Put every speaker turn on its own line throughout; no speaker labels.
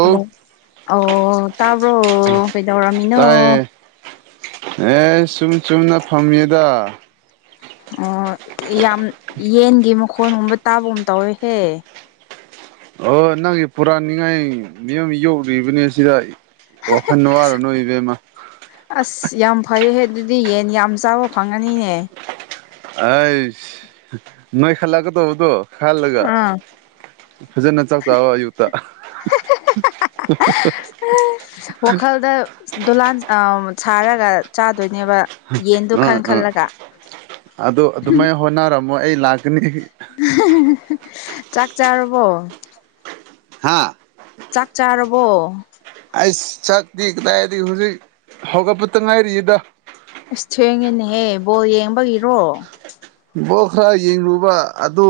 hello ꯑꯣ ꯇꯥꯕ꯭ꯔꯣ ꯀꯩꯗꯧꯔꯝꯃꯤꯅꯣ
ꯇꯥꯏꯌꯦ ꯑꯦ ꯁꯨꯝ ꯆꯨꯝꯅ ꯐꯝꯃꯤꯗ
ꯑꯣ ꯌꯥꯝ ꯌꯦꯟꯒꯤ ꯃꯈꯣꯟꯒꯨꯝꯕ ꯇꯥꯕꯒꯨꯝ ꯇꯧꯋꯦꯍꯦ
ꯑꯣ ꯅꯪꯒꯤ ꯄꯨꯔꯥꯛꯅꯤꯡꯉꯥꯏ ꯃꯌꯥꯝ ꯌꯣꯛꯔꯤꯕꯅꯦ ꯁꯤꯗ
ꯍꯦꯍꯦ
ꯋꯥꯈꯜ ꯋꯥꯔꯨꯅꯨ ꯏꯕꯦꯝꯃ
ꯑꯁ ꯌꯥꯝ ꯐꯩꯌꯦꯍꯦ ꯑꯗꯨꯗꯤ ꯌꯦꯟ ꯌꯥꯝ ꯆꯥꯕ ꯐꯪꯉꯅꯤꯅꯦ
ꯑꯩꯁ ꯅꯣꯏ ꯈꯜꯂꯛꯀꯗꯧꯕꯗꯨ ꯈꯜꯂꯒ
ꯑꯥ
ꯐꯖꯅ ꯆꯥꯛ ꯆꯥꯎꯋꯣ ꯑꯌꯨꯛꯇ ꯍꯨꯍꯨꯍꯨ
ꯋꯥꯈꯜꯗ ꯗꯣꯂꯥꯟ ꯑ ꯁꯥꯔꯒ ꯆꯥꯠ ꯗꯣꯏꯅꯦꯕ ꯌꯦꯟꯗꯣ ꯈꯟ
ꯑꯥ ꯑꯥ
ꯈꯜꯂꯒ ꯍꯝ
ꯃꯣ ꯑꯩ ꯂꯥꯛ
[unintelligible] ꯆꯥꯛ ꯆꯥꯔꯕꯣ
ꯍꯥꯥ
ꯆꯥꯛ ꯆꯥꯔꯕꯣ
ꯑꯩꯁ ꯆꯥꯛꯇꯤ ꯀꯗꯥꯏꯗꯒꯤ ꯍꯨꯖꯤꯛ ꯍꯧꯒꯠꯄꯇ ꯉꯥꯏꯔꯤꯌꯦꯗ
ꯑꯁ ꯊꯦꯡꯉꯦꯅꯦꯍꯦ ꯕꯣꯜ ꯌꯦꯡꯕꯒꯤꯔꯣ
ꯕꯣꯜ ꯈꯔ ꯌꯦꯡꯔꯨꯕ ꯑꯗꯨ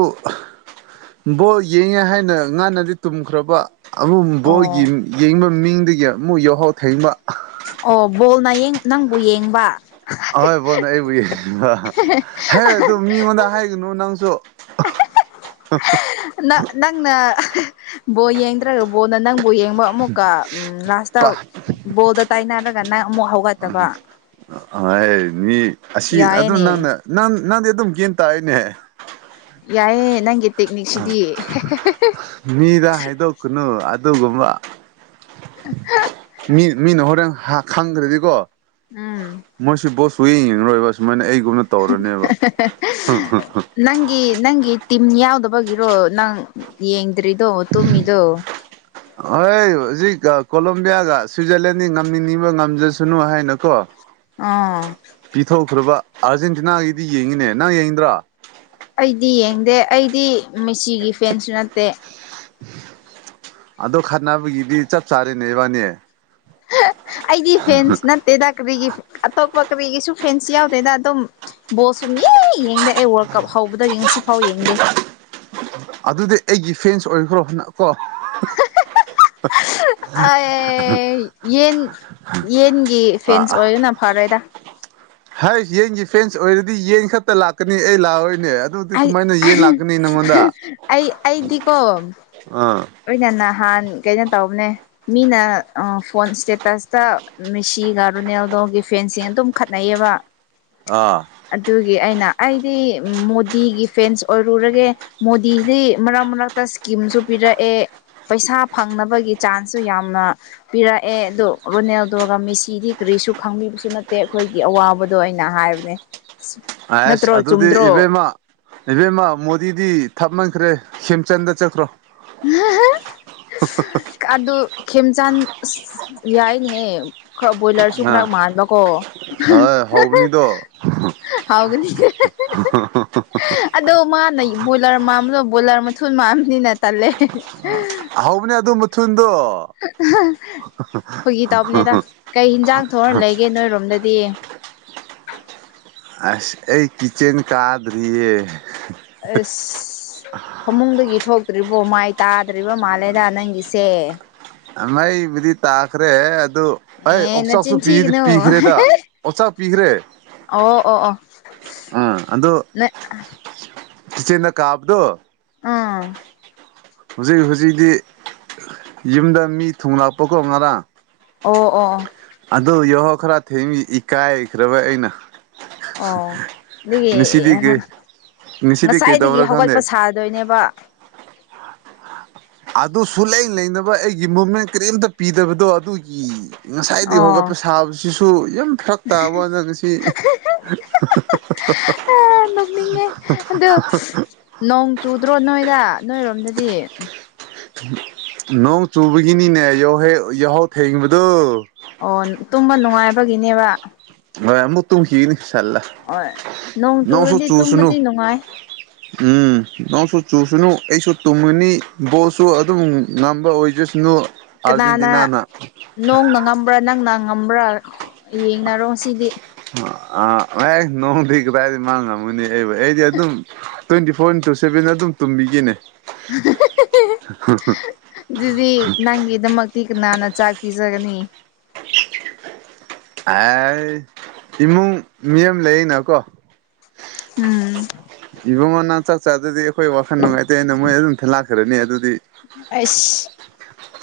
ꯕꯣꯜ ꯌꯦꯡꯉꯦ ꯍꯥꯏꯅ ꯉꯟꯅꯗꯤ ꯇꯨꯝꯈ꯭ꯔꯕ ꯑꯃꯨꯛ
ꯑꯣ
ꯕꯣꯜꯒꯤ ꯌꯦꯡꯕ ꯃꯤꯡꯗꯒꯤ ꯑꯃꯨꯛ ꯌꯥꯍꯧ ꯊꯦꯡꯕ
ꯑꯣ ꯕꯣꯜꯅ ꯌꯦꯡ ꯅꯪꯕꯨ ꯌꯦꯡꯕ
ꯑ ꯍꯣꯏ ꯕꯣꯜꯅ ꯑꯩꯕꯨ ꯍꯦꯡꯕ ꯍꯦ ꯑꯗꯨ ꯃꯤꯉꯣꯟꯗ ꯍꯥꯏꯒꯅꯨ ꯅꯪꯁꯨ
ꯑꯦꯍꯦꯍꯦ ꯅ ꯅꯪꯅ ꯑꯍꯦ ꯕꯣꯜ ꯌꯦꯡꯗ꯭ꯔꯒ ꯕꯣꯜꯅ ꯅꯪ ꯕꯨ ꯌꯦꯡꯕ ꯑꯃꯨꯛꯀ ꯎꯝ ꯂꯥ꯭ꯁꯇ ꯕꯣꯜꯗ ꯇꯥꯏꯅꯔ ꯒ ꯅ ꯑꯃꯨꯛ ꯍꯧꯒꯠꯇꯕꯥ
ꯑꯥꯏ ꯃꯤ ꯑꯁꯤ ꯑꯗꯨ
ꯌꯥꯏꯌꯦꯅꯦ
ꯅꯪꯅ ꯅꯪ ꯅꯪꯗꯤ ꯑꯗꯨꯝ ꯒꯦꯟ ꯇꯥꯏꯌꯦꯅꯦ
ꯌꯥꯏꯌꯦ ꯅꯪꯒꯤ ꯇꯦꯛꯅꯤꯛꯁꯤꯗꯤ ꯍꯦ ꯍꯦ ꯍꯦ
ꯃꯤꯗ ꯍꯥꯏꯗꯣꯛꯀꯅꯨ ꯑꯗꯨꯒꯨꯝꯕ
ꯍꯦ [unintelligible]
ꯃꯤ ꯃꯤꯅ ꯍꯣꯔꯦꯟ ꯍꯥ ꯈꯪꯒ꯭ꯔꯗꯤꯀꯣ
ꯎꯝ
ꯁꯨꯋꯤꯡ ꯔꯣꯏꯕ ꯁꯨꯃꯥꯏꯅ ꯑꯩ
[unintelligible] ꯅꯪꯒꯤ ꯅꯪꯒꯤ ꯇꯤꯝ ꯌꯥꯎꯗꯕꯒꯤꯔꯣ ꯅꯪ ꯌꯦꯡꯗ꯭ꯔꯤꯗꯣ ꯇꯨꯝꯃꯤꯗꯣ
ꯍꯣꯏ ꯍꯨꯖꯤꯛ ꯀꯣꯂꯝꯣꯕꯤꯌꯥꯒ ꯁ꯭ꯋꯤꯖꯔꯂꯦꯟꯅꯤ ꯉꯝꯅꯤꯡꯅꯤꯡꯕ ꯉꯝꯖꯁꯅꯨ ꯍꯥꯏꯅꯀꯣ
ꯑꯥ
ꯄꯤꯊꯣꯛꯈ꯭ꯔꯕ ꯑꯥꯔꯖꯦꯟꯇꯤꯅꯥꯒꯤꯗꯤ ꯌꯦꯡꯉꯤꯅꯦ ꯅꯪ ꯌꯦꯡꯗ꯭ꯔꯣ
ꯑꯩꯗꯤ ꯌꯦꯡꯗꯦ ꯑꯩꯗꯤ ꯃꯦꯁꯤꯒꯤ ꯐꯦꯟꯁꯨ ꯅꯠꯇꯦ
ꯑꯗꯣ ꯈꯠꯅꯕꯒꯤꯗꯤ ꯆꯞ ꯆꯥꯔꯦꯅꯦ ꯏꯕꯥꯅꯦ
ꯑꯩꯒꯤ ꯐꯦꯟꯁ ꯅꯠꯇꯦꯀꯔꯤꯒꯤ ꯑꯇꯣꯞꯄ ꯀꯥꯕꯤꯒꯤꯁꯨ ꯐ꯭ꯔꯦꯟꯁ ꯌꯥꯎꯗꯦꯗ ꯑꯗꯨꯝ ꯕꯣꯜ ꯁꯨꯝ ꯌꯦꯡ ꯌꯦꯡꯗꯦ ꯑꯩ ꯋꯥꯔꯜ ꯀꯞ ꯍꯧꯕꯗꯒꯤ ꯉꯁꯤꯐꯥꯎ ꯌꯦꯡꯗꯦ
ꯑꯗꯨꯗꯤ ꯑꯩꯒꯤ ꯐꯦꯟꯁ ꯑꯣꯏꯈ꯭ꯔꯣꯅ
ꯑ ꯌꯦꯟ ꯌꯦꯟ ꯒꯤ ꯐꯦꯟꯁ ꯑꯣꯏꯗꯅ ꯐꯔꯦꯗ
ꯍꯥꯏ ꯌꯦꯟꯒꯤ ꯐꯦꯟꯁ ꯑꯣꯏꯔꯗꯤ ꯌꯦꯟ ꯈꯛꯇ ꯂꯥꯛꯀꯅꯤ ꯑꯩ ꯂꯥꯛꯑꯣꯏ
ꯑꯩ ꯑꯩ ꯑꯩ ꯑꯩꯗꯤꯀꯣ
ꯑꯥ
ꯑꯣꯏꯅꯅ ꯅꯍꯥꯟ ꯀꯩꯅꯣ ꯇꯧꯕꯅꯦ ꯃꯤꯅ ꯐꯣꯟ ꯏ꯭ꯁꯇꯦꯇꯁꯇ ꯃꯦꯁꯤꯒ ꯔꯨꯅꯦꯜꯗꯣ ꯅꯣꯒꯤ ꯐꯦꯟꯁꯤꯡ ꯑꯗꯨꯝ ꯈꯠꯅꯩꯌꯦꯕ
ꯑꯥ
ꯒꯤ ꯑꯩꯅ ꯑꯩꯗꯤ ꯃꯣꯗꯤꯒꯤ ꯐꯦꯟꯁ ꯑꯣꯏꯔꯨꯔꯒꯦ ꯃꯣꯗꯤꯁꯤ ꯃꯔꯛ ꯃꯔꯛꯇ ꯀꯤꯝꯁꯨ ꯄꯤꯔꯛꯑꯦ ꯄꯩꯁꯥ ꯐꯪꯅꯕꯒꯤ ꯆꯥꯟꯁꯁꯨ ꯌꯥꯝꯅ ꯄꯤꯔꯛꯑꯦ ꯑꯗꯨ ꯔꯣꯅꯦꯜꯗꯣꯒ ꯃꯦꯁꯤꯗꯤ ꯀꯔꯤ ꯀꯩꯁꯨ ꯈꯪꯕꯤꯕꯁꯨ ꯅꯠꯇꯦ ꯑꯈꯣꯏꯒꯤ ꯑꯋꯥꯕꯗꯣ ꯑꯩꯅ ꯍꯥꯏꯕꯅꯦ
ꯑꯦꯁ
ꯅꯠꯇ꯭ꯔꯣ
ꯑꯗꯨꯗꯤ
ꯆꯨꯝꯗ꯭ꯔꯣ
ꯏꯕꯦꯝꯃ ꯏꯕꯦꯝꯃ ꯃꯣꯗꯤꯗꯤ ꯊꯥꯞꯃꯟꯈ꯭ꯔꯦ ꯁꯦꯝꯆꯟꯗ ꯆꯠꯈ꯭ꯔꯣ
ꯑ ꯑꯗꯨ ꯈꯦꯝꯆꯥꯟ ꯑꯁ ꯌꯥꯏꯅꯦꯍꯦ ꯈꯔ ꯕꯣꯏꯂꯔꯁꯨ
ꯑꯥ
ꯈꯔ ꯃꯥꯟꯕꯀꯣ
ꯍꯣꯏ
[unintelligible]
ꯍꯧꯕꯅꯤꯗꯣ
ꯍꯥꯎꯒꯅꯤ ꯑꯗꯣ ꯃꯥꯅ ꯕꯣꯏꯂꯔ ꯃꯥꯗꯣ ꯕꯣꯏꯂꯔ ꯃꯊꯨꯜ ꯃꯥꯝꯕꯅꯤ ꯅꯠꯇꯦ ꯇꯜꯂꯦ
ꯍꯧꯕꯅꯦ ꯑꯗꯨ ꯃꯊꯨꯟꯗꯣ
ꯐꯒꯤ ꯇꯧꯕꯅꯦꯗ ꯀꯩ ꯍꯦꯟꯖꯥꯡ ꯊꯣꯛꯔ ꯂꯩꯒꯦ ꯅꯣꯏꯔꯣꯝꯗꯗꯤ
ꯑ ꯑꯩ ꯀꯆꯦꯟ ꯀꯥꯗꯔꯤꯌꯦ
ꯑꯁ ꯐꯃꯨꯡꯗꯒꯤ ꯊꯣꯛꯇ꯭ꯔꯤꯕꯣ ꯃꯥꯏ ꯇꯥꯗ꯭ꯔꯤꯕ ꯃꯥꯜꯂꯦꯗ ꯅꯪꯒꯤꯁꯦ
ꯑ ꯑꯩꯕꯨꯗꯤ ꯇꯥꯈ꯭ꯔꯦ ꯑꯗꯨ ꯑꯩ
ꯑꯦ
ꯑꯣꯛꯆꯥꯛꯁꯨ
ꯅꯆꯤꯟ ꯊꯤꯒꯅꯨ
ꯄꯤꯈ꯭ꯔꯦꯗ ꯑꯣꯛꯆꯥꯛ ꯄꯤꯈ꯭ꯔꯦ
ꯑꯣ ꯑꯣ ꯑꯣ
ꯑꯥ ꯑꯗꯨ
ꯅꯣꯏ
ꯆꯤꯆꯦꯅ ꯀꯥꯕꯗꯣ
ꯎꯝ
ꯍꯧꯖꯤꯛ ꯍꯧꯖꯤꯛꯗꯤ ꯌꯨꯝꯗ ꯃꯤ ꯊꯨꯡꯂꯛꯄ ꯀꯣ ꯉꯔꯥꯡ
ꯑꯣ ꯑꯣ ꯑꯣ
ꯑꯗꯨ ꯌꯦꯍꯣ ꯈꯔ ꯊꯦꯡ ꯏꯀꯥꯏꯈ꯭ꯔꯕ ꯑꯩꯅ
ꯑꯣ
ꯉꯁꯤꯗꯤ ꯀꯩ
[unintelligible]
ꯉꯁꯤꯗꯤ
ꯉꯁꯥꯏꯗꯒꯤ
ꯀꯩꯗꯧꯕ꯭ꯔꯥ ꯈꯪꯗꯦ
ꯍꯧꯒꯠꯄ ꯁꯥꯗꯣꯏꯅꯦꯕ
ꯑꯗꯨ ꯁꯨꯂꯩ ꯂꯩꯅꯕ ꯑꯩꯒꯤ ꯃꯨꯞꯃꯦꯟ ꯀꯔꯤꯝꯇ ꯄꯤꯗꯕꯗꯣ ꯑꯗꯨꯒꯤ ꯉꯁꯥꯏꯗꯒꯤ
ꯑꯣ
ꯍꯧꯣꯒꯠꯄ ꯁꯥꯕꯁꯤꯁꯨ ꯌꯨꯝꯈꯛ ꯇꯥꯕꯅ ꯉꯁꯤ ꯍꯥ ꯍꯥ ꯍꯥ
ꯅꯣꯛꯅꯤꯡꯉꯦ ꯑꯗꯣ ꯆꯨꯗ꯭ꯔꯣ ꯅꯣꯏꯗ ꯅꯣꯏꯔꯣꯝꯗꯗꯤ
ꯅꯣꯡ ꯆꯨꯕꯒꯤꯅꯤꯅꯦ ꯌꯥꯎꯍꯦ ꯌꯥꯍꯧ ꯊꯦꯡꯕꯗꯣ
ꯑꯣ ꯇꯨꯝꯕ ꯅꯨꯡꯉꯥꯏꯕꯒꯤꯅꯦꯕ
ꯍꯣꯏ ꯑꯃꯨꯛ ꯇꯨꯜꯈꯤꯒꯅꯤ ꯁꯜꯂꯥ
ꯍꯣꯏ ꯅꯣꯡ
ꯅꯣꯡꯁꯨ
ꯆꯨꯔꯗꯤ
ꯆꯨꯁꯅꯨ
ꯇꯨꯝꯕꯗꯤ ꯅꯨꯡꯉꯥꯏ
ꯎꯝ ꯅꯪꯁꯨ ꯆꯨꯁꯅꯨ ꯑꯩꯁꯨ ꯇꯨꯝꯉꯨꯅꯤ ꯕꯣꯜꯁꯨ ꯑꯗꯨꯝ ꯉꯝꯅꯕ ꯑꯣꯏꯖꯁꯅꯨ
ꯀꯅꯥꯅ
ꯑꯥꯔꯖꯦꯟꯇꯤꯅꯥꯅ
ꯅꯣꯡꯅ ꯉꯝꯕ꯭ꯔꯥ ꯅꯪꯅ ꯉꯝꯕ꯭ꯔꯥ ꯌꯦꯡꯅꯔꯣ ꯁꯤꯗꯤ
ꯑꯦ ꯅꯣꯡꯗꯤ ꯀꯗꯥꯏꯗꯒꯤ ꯃꯥ ꯉꯝꯃꯨꯅꯤ ꯑꯩꯕ ꯑꯩꯗꯤ ꯑꯗꯨꯝ ꯇ꯭ꯋꯦꯟꯇꯤ ꯐꯣꯔ ꯏꯟꯇꯨ ꯁꯕꯦꯟ ꯑꯗꯨꯝ ꯇꯨꯝꯕꯤꯒꯤꯅꯦ
ꯑꯗꯨꯤꯗꯤ ꯅꯪꯒꯤꯗꯃꯒ ꯇꯤꯛ ꯀꯥꯟꯅꯅ ꯆꯥꯛ ꯄꯤꯖꯒꯅꯤ
ꯑꯦ ꯏꯃꯨꯡ ꯃꯤ ꯑꯃ ꯂꯩꯔꯤꯅꯀꯣ
ꯎꯝ
ꯅꯟ ꯆꯥꯛ ꯆꯥꯗꯗꯤ ꯑꯩꯈꯣꯏ ꯋꯥꯈꯜ ꯅꯨꯡꯉꯥꯏꯇꯦ ꯑꯩꯅ ꯃꯣꯏ ꯑꯗꯨꯝ ꯂꯥꯛꯈ꯭ꯔꯅꯤ ꯑꯗꯨꯗꯤ
ꯑꯩꯁ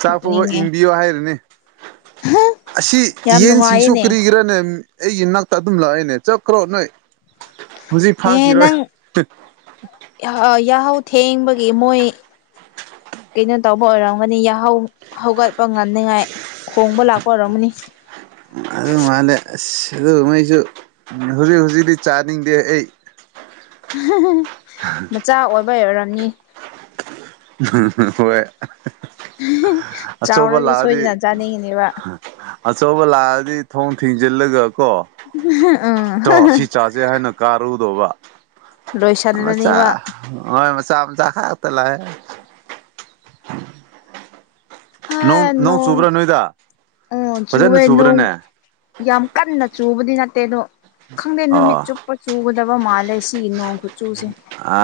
ꯆꯥꯛꯐꯕ
ꯅꯣꯛꯅꯤꯡꯉꯦ
ꯏꯟꯕꯤꯌꯣ ꯍꯥꯏꯔꯅꯤ ꯑꯁꯤ
ꯌꯥꯝ
ꯌꯦꯟꯁꯤꯡꯁꯨ
ꯅꯨꯡꯉꯥꯏꯌꯦꯅꯦ
ꯀꯔꯤꯒꯤꯔꯅꯦ ꯑꯩꯒꯤꯅꯥꯛꯇ ꯑꯗꯨꯝ ꯂꯥꯛꯏꯅꯦ ꯆꯠꯈ꯭ꯔꯣ ꯅꯣꯏ ꯍꯧꯖꯤꯛ
ꯑꯦ
ꯐꯥꯈꯤꯔꯣꯏ
ꯅꯪ ꯌꯥꯍꯧ ꯊꯦꯡꯕꯒꯤ ꯃꯣꯏ
[inaudible]
ꯀꯩꯅꯣ ꯇꯧꯕ ꯑꯣꯏꯔꯝꯒꯅꯤ ꯌꯥꯍꯧ ꯍꯧꯒꯠꯄ ꯉꯝꯅꯤꯉꯥꯏ ꯍꯣꯡꯕ ꯂꯥꯛꯄ ꯑꯣꯏꯔꯝꯒꯅꯤ
ꯑꯗꯨ ꯃꯥꯂꯦ ꯑꯁ ꯑꯗꯨꯒ ꯃꯩꯁꯨ ꯍꯧꯖꯤꯛ ꯍꯧꯖꯤꯗꯤ ꯆꯥꯅꯤꯡꯗꯦ ꯑꯩ
ꯍ ꯍ ꯃꯆꯥ ꯑꯣꯏꯕꯩ ꯑꯣꯢꯔꯝꯅꯤ
ꯍꯣꯏ ꯑꯆꯧꯕ
ꯆꯥꯎꯔꯗꯤ
ꯂꯥꯛꯑꯗꯤ
ꯁꯣꯏꯗꯅ ꯆꯥꯅꯤꯡꯉꯤꯅꯦꯕ
ꯑꯆꯧꯕ ꯂꯥꯛꯑꯗꯤ ꯊꯣꯡ ꯊꯤꯡꯖꯤꯜꯂꯒ ꯀꯣ
ꯎꯝ
ꯇꯣ ꯁꯤ ꯆꯥꯁꯦ ꯍꯥꯏꯅ ꯀꯥꯔꯨꯗꯕ ꯃꯆꯥ
ꯂꯣꯏꯁꯤꯜꯂꯅꯦꯕ
ꯍꯣꯏ ꯃꯆꯥ ꯃꯆꯥ ꯈꯥꯛꯇ ꯂꯥꯛꯑꯦꯅꯦ
ꯍ ꯅꯣꯡ ꯎ
ꯐꯖꯅ
ꯆꯨꯋꯦ ꯅꯣꯡ
ꯆꯨꯕ꯭ꯔꯥꯅꯦ
ꯌꯥꯝ ꯀꯟꯅ ꯆꯨꯕꯗꯤ ꯅꯠ ꯅꯠꯇꯦ ꯑꯗꯣ ꯈꯪꯗꯦ
ꯑꯣ
ꯅꯨꯃꯤꯠ ꯆꯨꯞꯄ ꯆꯨꯒꯗꯕ ꯃꯥꯜꯂꯦ ꯁꯤꯒꯤ ꯅꯣꯡ ꯈꯨꯠꯆꯨꯁꯦ
ꯑ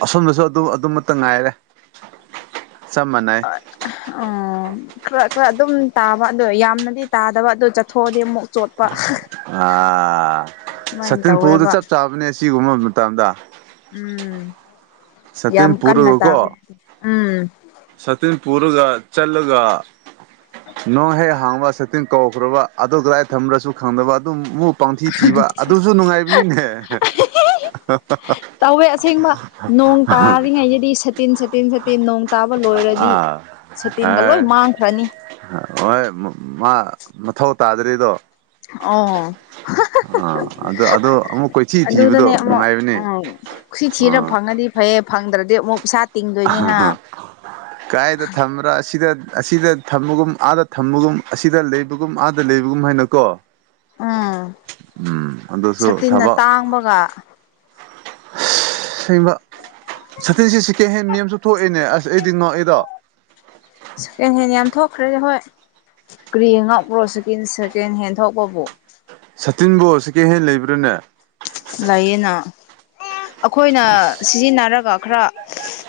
ꯑꯁꯣꯝꯗꯁꯨ ꯑꯗꯨꯝ ꯑꯗꯨꯃꯇ ꯉꯥꯏꯔꯦ ꯆꯞ ꯃꯥꯟꯅꯩ
ꯑ ꯈꯔ ꯈꯔ ꯑꯗꯨꯝ ꯇꯥꯕ ꯑ ꯌꯥꯝꯅꯗꯤ ꯇꯥꯗꯕ ꯑꯗꯨ ꯆꯠꯊꯣꯛꯑꯗꯤ ꯑꯃꯨꯛ ꯆꯣꯠꯄ
ꯑꯥ
ꯑꯗꯨꯃꯥꯏꯅ
ꯁꯇꯤꯟ ꯐꯨꯔꯗ
ꯇꯧꯋꯦꯕ
ꯆꯞ ꯆꯥꯕꯅꯦ ꯑꯁꯤꯒꯨꯝꯕ ꯃꯇꯝꯗ
ꯎꯝ
ꯁꯥꯇꯤꯟ
ꯌꯥꯝ ꯀꯟꯅ
ꯄꯨꯔꯒꯀꯣ
ꯇꯥꯗꯦ ꯎꯝ
ꯁꯥꯇꯤꯟ ꯄꯨꯔꯒ ꯆꯂꯒ ꯅꯣꯡ ꯍꯦꯛ ꯍꯥꯡꯕ ꯁꯇꯤꯟ ꯀꯧꯈ꯭ꯔꯕ ꯑꯗꯨ ꯀꯗꯥꯏ ꯊꯝꯃ꯭ꯔꯁꯨ ꯈꯪꯗꯕ ꯑꯗꯨꯨ ꯃꯨꯛ ꯄꯪꯊꯤ ꯊꯤꯕ ꯑꯗꯨꯖꯨ ꯅꯨꯡꯉꯥꯏꯕꯅꯤꯅꯦ
ꯇꯧꯋꯦ ꯑꯁꯦꯡꯕ ꯅꯣꯡ ꯇꯥꯔꯤꯉꯩꯗꯗꯤ ꯁꯠꯇꯤꯟ ꯁꯥꯇꯤꯟ ꯁꯥꯠꯇꯤꯟ ꯅꯣꯡ ꯇꯥꯕ ꯂꯣꯏꯔꯗꯤ
ꯑꯥ
ꯁꯇꯤꯟꯒ ꯂꯣꯏ ꯃꯥꯡꯈ꯭ꯔꯅꯤ
ꯑ ꯋꯣꯏ ꯃꯥ ꯃꯊꯧ ꯇꯥꯗ꯭ꯔꯤꯗꯣ
ꯑꯣ
ꯑ
ꯑꯗꯨꯗꯅꯦ ꯑꯃꯨꯛ
ꯅꯨꯡꯉꯥꯏꯕꯅꯦ
ꯎ ꯈꯨꯁꯤ ꯊꯤꯔ
ꯑꯥ
ꯐꯪꯉꯗꯤ ꯐꯩꯌꯦ ꯐꯪꯗ꯭ꯔꯗꯤ ꯑꯃꯨꯛ ꯄ꯭ꯁꯥꯠ
ꯀꯥꯏꯗ ꯊꯝꯕ꯭ꯔꯥ ꯑꯁꯤꯗ ꯑꯁꯤꯗ ꯊꯝꯃꯒꯨꯝ ꯑꯥꯗ ꯊꯝꯃꯒꯨꯝ ꯑꯁꯤꯗ ꯂꯩꯕꯒꯨꯝ ꯑꯥꯗ ꯂꯩꯕꯒꯨꯝ ꯍꯥꯏꯅꯀꯣ
ꯎꯝ
ꯎꯝ ꯑꯗꯨꯁꯨ
ꯁꯇꯤꯟꯅ
ꯊꯕꯛ
ꯇꯥꯡꯕꯒ
ꯕ ꯁꯇꯤꯟꯁꯤ ꯁꯤ ꯀꯦꯍꯦꯟ ꯃ꯭ꯌꯥꯝꯁꯨ ꯊꯣꯛꯑꯦꯅꯦ ꯑꯁ ꯑꯩꯗꯤ ꯅꯣ ꯑꯦꯗꯣ
ꯁꯦꯀꯦꯟ ꯍꯦꯟ ꯌꯥꯝ ꯊꯣꯛꯈ꯭ꯔꯦꯗ ꯍꯣꯏ ꯀ꯭ꯔꯤ ꯉꯛꯄ꯭ꯔꯣ ꯁꯤ ꯁꯦꯀꯦꯟ ꯍꯦꯟ ꯊꯣꯛꯄꯕꯨ
ꯁꯇꯤꯟꯕꯨ ꯁꯦꯀꯦꯟ ꯍꯦꯟ ꯂꯩꯕ꯭ꯔꯥꯅꯦ
ꯂꯩꯌꯦꯅ ꯑꯈꯣꯏꯅ
ꯑꯁ
ꯁꯤꯖꯤꯟꯅꯔꯒ ꯈꯔ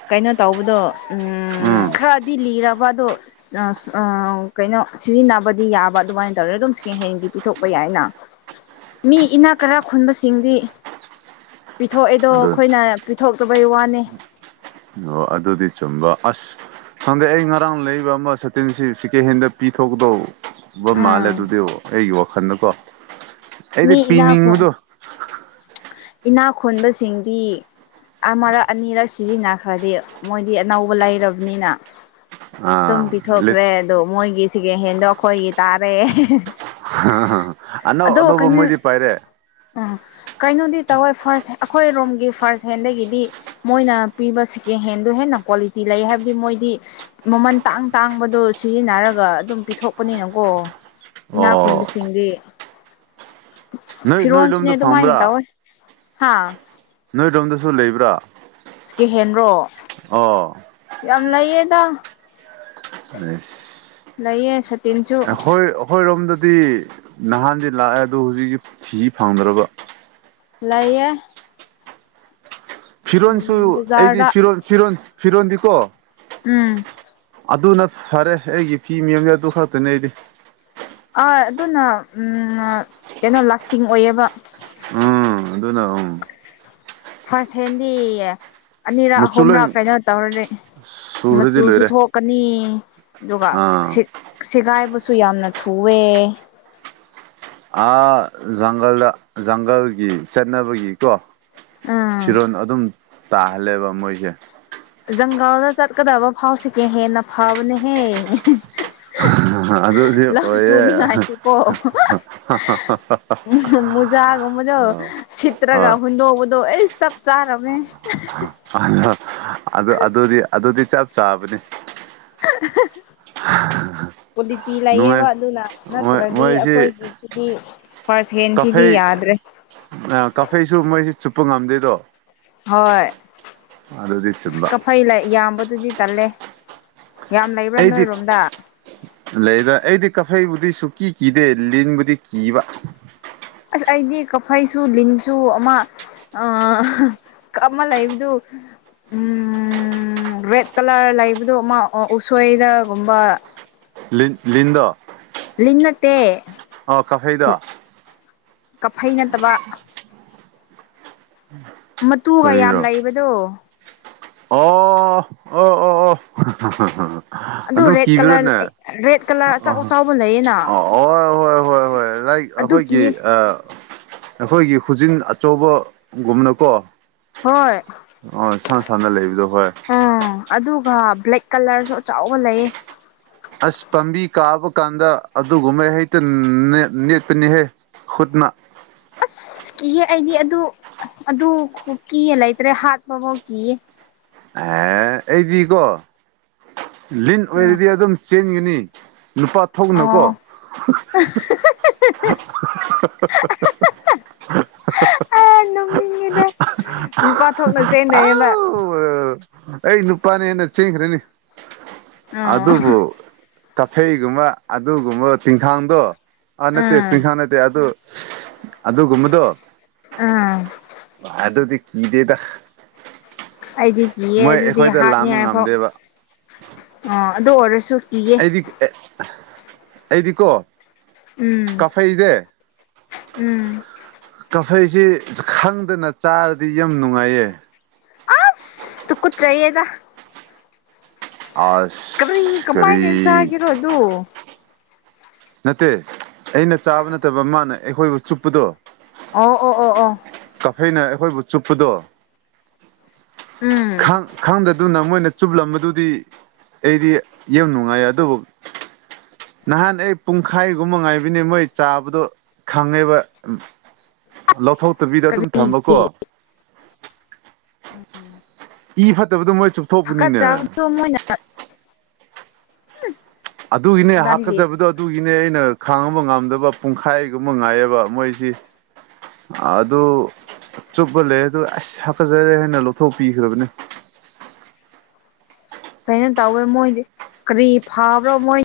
ꯀꯩꯅꯣ ꯇꯧꯕꯗꯣ ꯎꯝ ꯈꯔꯗꯤ ꯂꯤꯔ ꯕꯗꯣ ꯀꯩꯅꯣ ꯁꯤꯖꯤꯟꯅꯕꯗꯤ ꯌꯥꯕ ꯑꯗꯨꯃꯥꯏꯅ ꯇꯧꯔꯅ ꯑꯗꯨꯝ ꯁꯦꯀꯦꯟꯍꯦꯟꯒꯤ ꯄꯤꯊꯣꯛꯄ ꯌꯥꯏ ꯌꯥꯢꯅ ꯃꯤ ꯏꯅꯥ ꯀꯥꯔꯥ ꯈꯨꯟꯕꯁꯤꯡ ꯗꯤ ꯄꯤꯊꯣꯛꯑꯦꯗꯣ
ꯑꯗꯨ
ꯑꯈꯣꯏꯅ ꯄꯤꯊꯣꯛꯇꯕꯩ ꯋꯥꯅꯤ
ꯑꯣ ꯑꯗꯨꯗꯤ ꯆꯨꯝꯕ ꯑꯁ ꯁꯪꯗꯩ ꯑꯩ ꯉꯔꯥꯡ ꯂꯩꯔꯤꯕ ꯑꯃ ꯁꯇꯤꯟꯁꯤ ꯁꯦꯀꯦꯟ ꯍꯦꯟꯗ ꯄꯤꯊꯣꯛꯀꯗꯧꯕ ꯕ ꯃꯥꯜꯂꯦ
ꯎꯝ
ꯑꯗꯨꯗꯤ ꯑꯩꯒꯤ ꯋꯥꯈꯜꯗꯀꯣ ꯑꯩꯗꯤ
ꯃꯤ
ꯄꯤꯅꯤꯡꯕꯗꯣ
ꯏꯅꯥꯈꯣꯟꯕꯁꯤꯡꯗꯤ ꯑꯃꯔꯛ ꯑꯅꯤꯔꯛ ꯁꯤꯖꯤꯟꯅꯈ꯭ꯔꯗꯤ ꯃꯣꯏꯗꯤ ꯑꯅꯧꯕ ꯂꯩꯔꯕꯅꯤꯅ ꯑꯗꯨꯝ
ꯑꯥ ꯂꯤꯠ
ꯄꯤꯊꯣꯛꯈ꯭ꯔꯦ ꯑꯗꯣ ꯃꯣꯏꯒꯤ ꯁꯤꯒ ꯍꯦꯟꯗꯣ ꯑꯩꯈꯣꯏꯒꯤ ꯇꯥꯔꯦ
ꯑꯅꯧ ꯑꯅꯧ
ꯑꯗꯣ ꯀꯩꯅꯣ ꯑꯥ ꯀꯩꯅꯣꯗꯤ ꯇꯧꯋꯦ ꯐꯥꯔꯁ ꯍ ꯑꯩꯈꯣꯏ ꯔꯣꯝꯒꯤ ꯐꯥꯔ꯭ꯁ ꯍꯦꯟꯗꯒꯤꯗꯤ ꯃꯣꯏꯅ ꯄꯤꯕ ꯁꯦꯀꯦꯟ ꯍꯦꯟꯗ ꯍꯦꯟꯅ ꯀ꯭ꯋꯥꯂꯤꯇꯤ ꯂꯩ ꯍꯥꯏꯕꯗꯤ ꯃꯣꯏꯗꯤ ꯃꯃꯟ ꯇꯥꯡ ꯇꯥꯡꯕꯗꯣ ꯁꯤꯖꯤꯟꯅꯔꯒ ꯑꯗꯨꯝ ꯄꯤꯊꯣꯛꯄꯅꯤꯅꯀꯣ ꯑꯣ ꯏꯅꯥ
ꯑꯣ
ꯈꯨꯟꯕꯁꯤꯡꯗꯤ
ꯅꯣꯏ ꯅꯣꯏ
ꯐꯤꯔꯣꯟꯜꯁꯨꯅꯦ
ꯂꯣꯝꯗ
ꯑꯗꯨꯃꯥꯏꯅ
ꯐꯪꯕ꯭ꯔꯥ
ꯇꯧꯋꯦ ꯍꯥꯥ
ꯅꯣꯏꯔꯣꯝꯗꯁꯨ ꯂꯩꯕ꯭ꯔꯥ
ꯁꯦꯀꯦꯍꯦꯟꯔꯣ
ꯑꯣ
ꯌꯥꯝ ꯂꯩꯌꯦꯗ
ꯑꯁ
ꯂꯩꯌꯦ ꯁꯠ
ꯑꯩꯈꯣꯏ ꯑꯩꯈꯣꯏ ꯔꯣꯝꯗ ꯗꯤ ꯅꯍꯥꯟꯗꯤ ꯂꯥꯛꯑꯦ ꯑꯗꯨꯗꯣ ꯍꯧꯖꯤꯛꯇꯤ ꯊꯤ ꯐꯪꯗ꯭ꯔꯕ
ꯂꯩꯌꯦ
ꯐꯤꯔꯣꯟꯁꯨ
ꯎꯝ
ꯑꯩꯗꯤ
ꯕꯖꯥꯔꯗ
ꯐꯤꯔꯣꯟ ꯐꯤꯔꯣꯟ ꯐꯤꯔꯣꯟꯗꯤꯀꯣ
ꯎꯝ
ꯑꯗꯨꯅ ꯐꯔꯦ ꯑꯩꯒꯤ ꯐꯤ ꯃꯌꯣꯝꯁꯦ ꯑꯗꯨ ꯈꯛꯇꯅꯦ ꯑꯩꯗꯤ
ꯑꯥ ꯑꯗꯨꯅ ꯎꯝ ꯀꯩꯅꯣ ꯂꯥꯁꯇꯤꯡ ꯑꯣꯏꯌꯦꯕ
ꯎꯝ ꯑꯗꯨꯅ ꯎꯝ
ꯐꯥꯔꯁ ꯍꯦꯟꯗꯤ ꯑꯅꯤꯔꯛ
ꯃꯆꯨ ꯂꯣꯏ
ꯑꯍꯨꯝꯔꯛ ꯀꯩꯅꯣ ꯇꯧꯔꯅꯤ
ꯁꯨꯔꯗꯤ
ꯃꯆꯨꯁꯨ
ꯂꯣꯏꯔꯦ
ꯊꯣꯛꯀꯅꯤ ꯑꯗꯨꯒ
ꯑꯥ
ꯁꯦꯒꯥꯏꯕꯁꯨ ꯁꯨ ꯌꯥꯝꯅ ꯊꯨꯑꯦ
ꯑꯥ ꯖꯪꯒꯜꯗ ꯖꯪꯒꯜꯒꯤ ꯆꯠꯅꯕꯒꯤꯀꯣ
ꯎꯝ
ꯐꯤꯔꯣꯜ ꯑꯗꯨꯝ ꯇꯥꯍꯜꯂꯦꯕ ꯃꯣꯏꯁꯦ
ꯖꯪꯒꯥꯜꯗ ꯆꯠꯀꯗꯕ ꯐꯥꯎꯁꯤ ꯀꯦ ꯍꯦꯟꯅ ꯐꯕꯅꯦꯍꯦ
ꯑꯗꯨꯗꯤ
[unintelligible] ꯂꯧꯛꯁꯨ
ꯑꯣꯏꯌꯦ
ꯅꯤꯡꯉꯥꯏꯁꯨ ꯀꯣ ꯃꯨꯖꯥꯒꯨꯝꯕꯗꯣ ꯁꯤꯠꯇ꯭ꯔꯒ
ꯍꯣꯏ
ꯍꯨꯟꯗꯣꯛꯄꯗꯣ ꯑꯦꯁ ꯆꯞ ꯆꯥꯔꯝꯃꯦ
[unintelligible] ꯑꯗꯨ ꯑꯗꯨꯗꯤ ꯑꯗꯨꯗꯤ ꯆꯞ ꯆꯥꯕꯅꯤ
[unintelligible]
[unintelligible]
ꯀ꯭ꯋꯥꯂꯤꯇꯤ
ꯅꯨꯡꯉꯥꯏ
ꯂꯩꯌꯦꯕ ꯑꯗꯨꯅ
ꯃꯣꯏ
ꯅꯠꯇ꯭ꯔꯗꯤ
ꯃꯣꯏꯁꯤ
ꯑꯩꯈꯣꯏꯒꯤꯁꯤꯗꯤ ꯐꯥꯔꯁ ꯍꯦꯟꯁꯤꯗꯤ ꯌꯥ ꯌꯥꯗꯔꯦ
ꯑ ꯀꯥꯐꯩꯁꯨ ꯃꯣꯏꯁꯤ ꯆꯨꯞꯄ ꯉꯝꯗꯦꯗꯣ
ꯍꯣꯏ
ꯑꯗꯨꯗꯤ
ꯑꯁ
ꯆꯨꯝꯕ
ꯀꯐꯩ ꯌꯥꯝꯕꯗꯨꯗꯤ ꯇꯜꯂꯦ ꯌꯥꯝ ꯂꯩꯕ꯭ꯔꯥ
ꯑꯩꯗꯤ
ꯅꯣꯏꯔꯣꯝꯗ
ꯂꯩꯗ ꯑꯩꯗꯤ ꯀꯐꯩꯕꯨ ꯗꯤ ꯁꯨꯀꯤ ꯀꯤꯗꯦ ꯂꯤꯟꯕꯨꯗꯤ ꯀꯤꯕ
ꯑꯁ ꯑꯩꯗꯤ ꯀꯐꯩꯁꯨ ꯂꯤꯟꯁꯨ ꯑꯃ ꯀꯑꯂ ꯂꯩꯕꯗꯨ ꯎꯝ ꯔꯦꯠ ꯀꯂꯔ ꯂꯩꯕꯗꯣ ꯃꯥ ꯎꯁꯣꯏꯗꯒꯨꯝꯕ
ꯂꯤꯟ ꯂꯤꯟꯗꯣ
ꯂꯤꯟ ꯅꯠꯇꯦ
ꯑꯣ ꯀꯐꯩꯗꯣ
ꯀꯐꯩ ꯅꯠꯇꯕ ꯃꯇꯨꯒ ꯌꯥꯝ
ꯀꯔꯤꯔꯣ
ꯂꯩꯕꯗꯣ
ꯑꯣ ꯑꯣ ꯑꯣ ꯑꯗꯨ
ꯔꯦꯠ ꯀꯂꯔ
ꯀꯕꯔꯅꯦ
ꯔꯦꯠ ꯀꯂꯔ ꯑꯆꯥꯎ ꯑꯆꯥꯎꯕ ꯂꯩꯌꯦꯅ
ꯑ ꯑꯣ ꯍꯣꯏ ꯍꯣꯏ ꯍꯣꯏ ꯂꯥꯏ
ꯑꯗꯨ
ꯑꯩꯈꯣꯏꯒꯤ
ꯀꯤꯌꯦ
ꯑꯩꯈꯣꯏꯒꯤ ꯍꯨꯖꯤꯟ ꯑꯆꯧꯕꯒꯨꯝꯕꯅꯀꯣ
ꯍꯣꯏ
ꯁꯥꯟꯅ ꯂꯩꯕꯗꯣ ꯍꯣꯏ
ꯑꯥ ꯑꯗꯨꯒ ꯕ꯭ꯂꯦꯛ ꯀꯂꯔꯁꯨ ꯑꯆꯥꯎꯕ ꯂꯩꯌꯦ
ꯑꯁ ꯄꯥꯝꯕꯤ ꯀꯥꯕ ꯀꯥꯟꯗ ꯑꯗꯨꯒꯨꯝꯕ ꯍꯦꯛꯇ ꯅꯦꯠ ꯅꯦꯠꯄꯅꯤꯍꯦ ꯈꯨꯨꯠꯅ [inaudible]
ꯀꯤꯌꯦ ꯑꯩꯗꯤ ꯑꯗꯨ ꯑꯗꯨ ꯈꯨꯀꯤꯌꯦ ꯂꯩꯇ꯭ꯔꯦ ꯍꯥꯠꯄꯐꯥꯎ ꯀꯤꯌꯦ
ꯑꯦ ꯑꯩꯗꯤꯀꯣ ꯂꯤꯟ
ꯎꯝ
ꯑꯣꯏꯔꯗꯤ ꯑꯗꯨꯝ ꯆꯦꯟꯒꯅꯤ ꯂꯨꯄꯥ ꯊꯣꯛꯅꯀꯣ
ꯑꯣ
[unintelligible]
ꯑ ꯅꯣꯅꯤꯡꯉꯤꯗ ꯅꯨꯄꯥ ꯊꯣꯛꯅ ꯆꯦꯟꯗꯣꯏꯅꯦꯕ
ꯑꯥꯎ ꯑꯩ ꯅꯨꯄꯥꯅꯦꯅ ꯆꯦꯟꯈ꯭ꯔꯅꯤ
ꯎꯝ
ꯑꯗꯨꯕꯨ ꯀꯐꯩꯒꯨꯝꯕ ꯑꯗꯨꯒꯨꯝꯕ ꯇꯤꯡꯈꯥꯡꯗꯣ ꯑ ꯅꯠꯇꯦ
ꯎꯝ
ꯇꯤꯡꯈꯥꯡ ꯅꯠꯇꯦ ꯑꯗꯨ ꯑꯗꯨꯒꯨꯝꯕꯗꯣ
ꯎꯝ
ꯑ ꯑꯗꯨꯗꯤ ꯀꯤꯗꯦꯗ
ꯂꯤꯌꯦ
ꯃꯣꯏ
ꯑꯗꯨꯗꯤ
ꯑꯩꯈꯣꯏꯗ
ꯍꯥꯠꯅꯤ
ꯂꯥꯝꯕ
ꯍꯥꯏꯐꯥꯎ
ꯉꯝꯗꯦꯕ
ꯑꯥ ꯑꯗꯨ ꯑꯣꯏꯔꯁꯨ ꯀꯤꯌꯦ
ꯑꯩꯗꯤ ꯑꯩꯗꯤꯀꯣ
ꯎꯝ
ꯀꯥꯐꯩꯁꯦ
ꯎꯝ
ꯐꯩꯁꯤ ꯈꯪꯗꯅ ꯆꯥꯔꯗꯤ ꯌꯥꯝ ꯅꯨꯡꯉꯥꯏꯌꯦ
ꯑꯥꯁ ꯇꯨꯀꯨꯠꯆꯩꯌꯦꯗꯥ ꯀꯔꯤ
ꯑꯁ
ꯀꯃꯥꯏꯅꯅ
ꯀꯔꯤ
ꯆꯥꯒꯦꯔꯣ ꯑꯗꯨ
ꯅꯠꯇꯦ ꯑꯩꯅ ꯆꯥꯕ ꯅꯠꯇꯕ ꯃꯥꯅ ꯑꯩꯈꯣꯏꯕꯨ ꯆꯨꯞꯄꯗꯣ
ꯑ ꯑꯣ ꯑꯣ ꯑꯣ
ꯀꯥꯐꯩꯅ ꯑꯩꯈꯣꯏꯕꯨ ꯆꯨꯞꯄꯗꯣ
ꯎꯝ
ꯈꯥꯡ ꯈꯥꯡꯗꯗꯨꯅ ꯃꯣꯏꯅ ꯆꯨꯞꯂꯝꯕꯗꯨꯗꯤ ꯑꯩꯗꯤ ꯌꯥꯝ ꯅꯨꯡꯉꯥꯏ ꯑꯗꯨꯕꯨ ꯅꯍꯥꯟ ꯑꯩ ꯄꯨꯡꯈꯥꯏꯒꯨꯝꯕ ꯉꯥꯏꯕꯅꯦ ꯃꯣꯏ ꯆꯥꯕꯗꯣ ꯈꯪꯉꯤꯕ ꯂꯧꯊꯣꯛꯇꯕꯤꯗ ꯑꯗꯨꯝ
ꯀꯔꯤꯒꯤ
ꯊꯝꯃꯀꯣ
ꯍꯥꯀꯠ
ꯆꯨꯞꯊꯣꯛꯄꯅꯤꯅꯦ
ꯆꯥꯕꯗꯣ ꯃꯣꯏꯅ
ꯑꯗꯨꯒꯤꯅꯦ
ꯗꯥꯒꯤ
ꯍꯥꯀꯠꯆꯕꯗꯣ ꯑꯗꯨꯒꯤꯅꯦ ꯑꯩꯅ ꯈꯥꯡꯉꯕ ꯉꯝꯗꯕ ꯄꯨꯡꯈꯥꯏꯒꯨꯝꯕ ꯉꯥꯏꯌꯦꯕ ꯃꯣꯏꯁꯤ ꯑꯗꯨ ꯆꯨꯞꯄꯜ ꯂꯩ ꯑꯗꯨ ꯑꯁ ꯍꯥꯀꯠꯆꯔꯦ ꯍꯥꯏꯅ ꯂꯧꯊꯣꯛꯄꯤꯈ꯭ꯔꯕꯅꯦ
ꯀꯩꯅꯣ ꯇꯧꯋꯦ ꯃꯣꯏꯗꯤ ꯀ꯭ꯔꯤ ꯐꯥꯕ꯭ꯔꯣ ꯃꯣꯏ